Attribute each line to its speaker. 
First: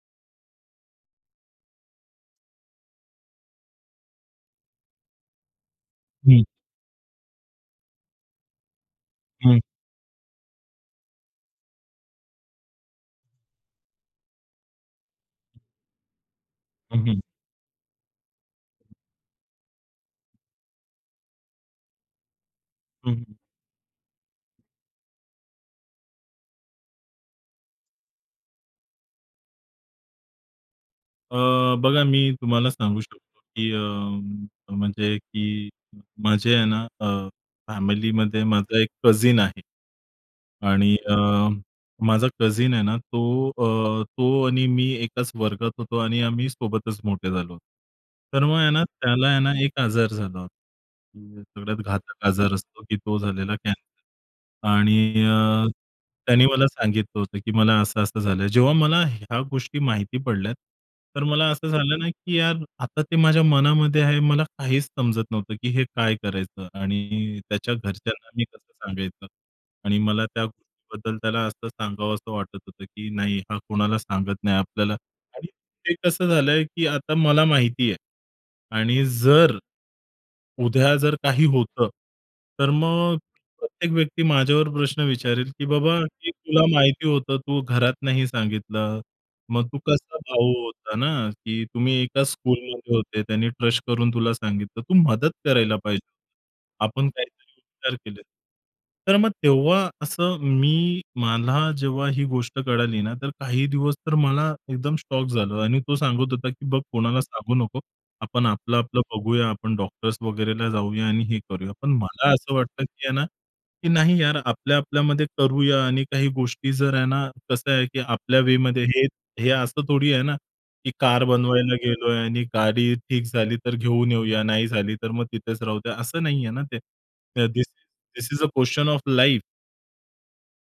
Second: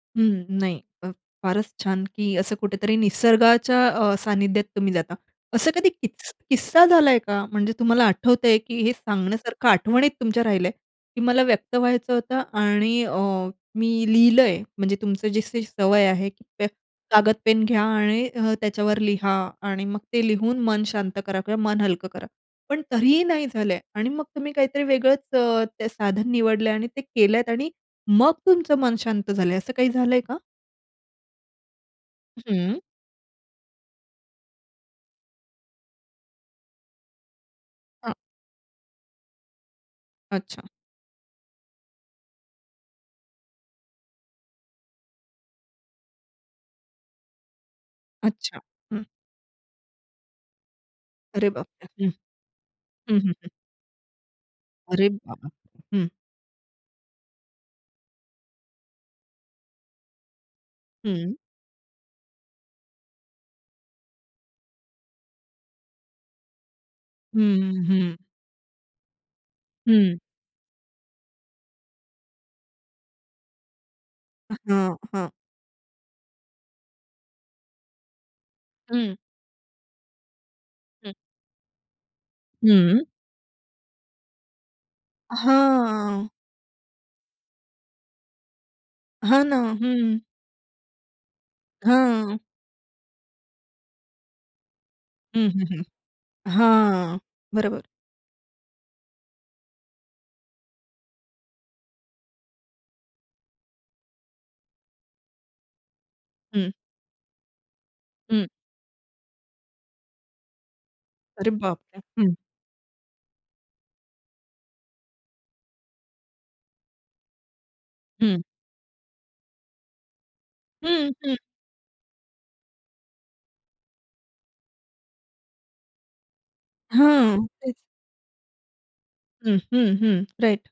Speaker 1: हं. नाही. फ फारच छान, की असं कुठेतरी निसर्गाच्या अ, सानिध्यात तुम्ही जाता. असं कधी की
Speaker 2: हं.
Speaker 1: किस्सा झालाय का? म्हणजे तुम्हाला आठवतंय, की हे
Speaker 2: हं.
Speaker 1: सांगण्यासारखं आठवणीत तुमच्या राहिलंय, की मला व्यक्त व्हायचं होतं आणि अ, मी लिहिलंय. म्हणजे तुमचं जशी सवय आहे पे
Speaker 2: हं, हं.
Speaker 1: कागद-पेन घ्या आणि अ, त्याच्यावर लिहा आणि मग ते लिहून मन शांत करा किंवा मन हलकं करा. पण
Speaker 2: हं,
Speaker 1: तरीही
Speaker 2: हं.
Speaker 1: नाही झालं आहे आणि मग तुम्ही काहीतरी वेगळंच ते साधन निवडलंय आणि ते केलत आणि मग तुमचं मन शांत झालंय असं काही झालंय का?
Speaker 2: अ, बघा मी तुम्हाला
Speaker 1: हं.
Speaker 2: सांगू शकतो, की अ, म्हणजे की माझे आहे ना अ,
Speaker 1: हां.
Speaker 2: फॅमिलीमध्ये माझा एक कझिन आहे.
Speaker 1: अच्छा.
Speaker 2: आणि अ, माझा कझिन आहे ना तो अ, तो आणि मी एकाच वर्गात होतो आणि आम्ही सोबतच मोठे झालो. तर मग
Speaker 1: अच्छा.
Speaker 2: आहे ना
Speaker 1: हं.
Speaker 2: त्याला आहे ना एक आजार झाला होता. अ,
Speaker 1: अरे बाप
Speaker 2: सगळ्यात
Speaker 1: रे! हं,
Speaker 2: घातक आजार असतो की तो
Speaker 1: हं, हं, हं.
Speaker 2: झालेला कॅन्सर
Speaker 1: अरे
Speaker 2: आणि
Speaker 1: बाबा!
Speaker 2: अ,
Speaker 1: हं.
Speaker 2: त्याने मला सांगितलं होतं, की मला असं-असं झालंय. जेव्हा मला ह्या गोष्टी माहिती पडल्यात, तर
Speaker 1: हं.
Speaker 2: मला असं झालं ना, की यार आता ते माझ्या मनामध्ये आहे. मला काहीच समजत नव्हतं, की हे काय करायचं आणि त्याच्या
Speaker 1: हं, हं.
Speaker 2: घरच्यांना मी कसं सांगायचं. आणि
Speaker 1: हं.
Speaker 2: मला त्या गोष्टीबद्दल त्याला असं सांगावसं वाटत होतं, की नाही हा कोणाला सांगत नाही आपल्याला.
Speaker 1: हां, हां.
Speaker 2: आणि ते कसं झालंय, की आता मला माहिती आहे. आणि
Speaker 1: हं.
Speaker 2: जर उद्या
Speaker 1: हं.
Speaker 2: जर काही होतं. तर
Speaker 1: हं.
Speaker 2: मग प्रत्येक व्यक्ती माझ्यावर प्रश्न विचारेल, की "बाबा
Speaker 1: हां.
Speaker 2: हे तुला माहिती होतं. तू घरात नाही सांगितलं.
Speaker 1: हां ना.
Speaker 2: मग तू कसा
Speaker 1: हं.
Speaker 2: भाऊ होता ना? की तुम्ही एका
Speaker 1: हं.
Speaker 2: स्कूलमध्ये होते, त्यांनी ट्रस्ट करून तुला सांगितलं. तू मदत
Speaker 1: हं, हं,
Speaker 2: करायला
Speaker 1: हं.
Speaker 2: पाहिजे." आपण
Speaker 1: हां.
Speaker 2: काहीतरी
Speaker 1: बरोबर.
Speaker 2: विचार केले. तर मग तेव्हा असं मी मला जेव्हा ही गोष्ट कळाली ना तर काही दिवस तर मला एकदम शॉक झालं आणि तो सांगत होता, की
Speaker 1: हं.
Speaker 2: "बघ कोणाला सांगू नको.
Speaker 1: हं.
Speaker 2: आपण आपलं, आपलं बघूया. आपण डॉक्टर्स वगैरेला जाऊया आणि हे
Speaker 1: अरे
Speaker 2: करूया."
Speaker 1: बाप
Speaker 2: पण
Speaker 1: रे!
Speaker 2: मला
Speaker 1: हं.
Speaker 2: असं वाटतं, की आहे ना की नाही यार आपल्या, आपल्यामध्ये करूया आणि काही गोष्टी जर आहे ना कसं आहे, की आपल्या
Speaker 1: हं.
Speaker 2: वेमध्ये हे हे असं थोडी आहे ना की
Speaker 1: हं,
Speaker 2: कार
Speaker 1: हं.
Speaker 2: बनवायला गेलोय आणि गाडी ठीक झाली तर घेऊन येऊया. नाही झाली तर मग तिथेच राहू द्या. असं नाहीये ना ते.
Speaker 1: हं.
Speaker 2: धीस
Speaker 1: तेच.
Speaker 2: This is uh, question of life.
Speaker 1: हं, हं, हं. राइट.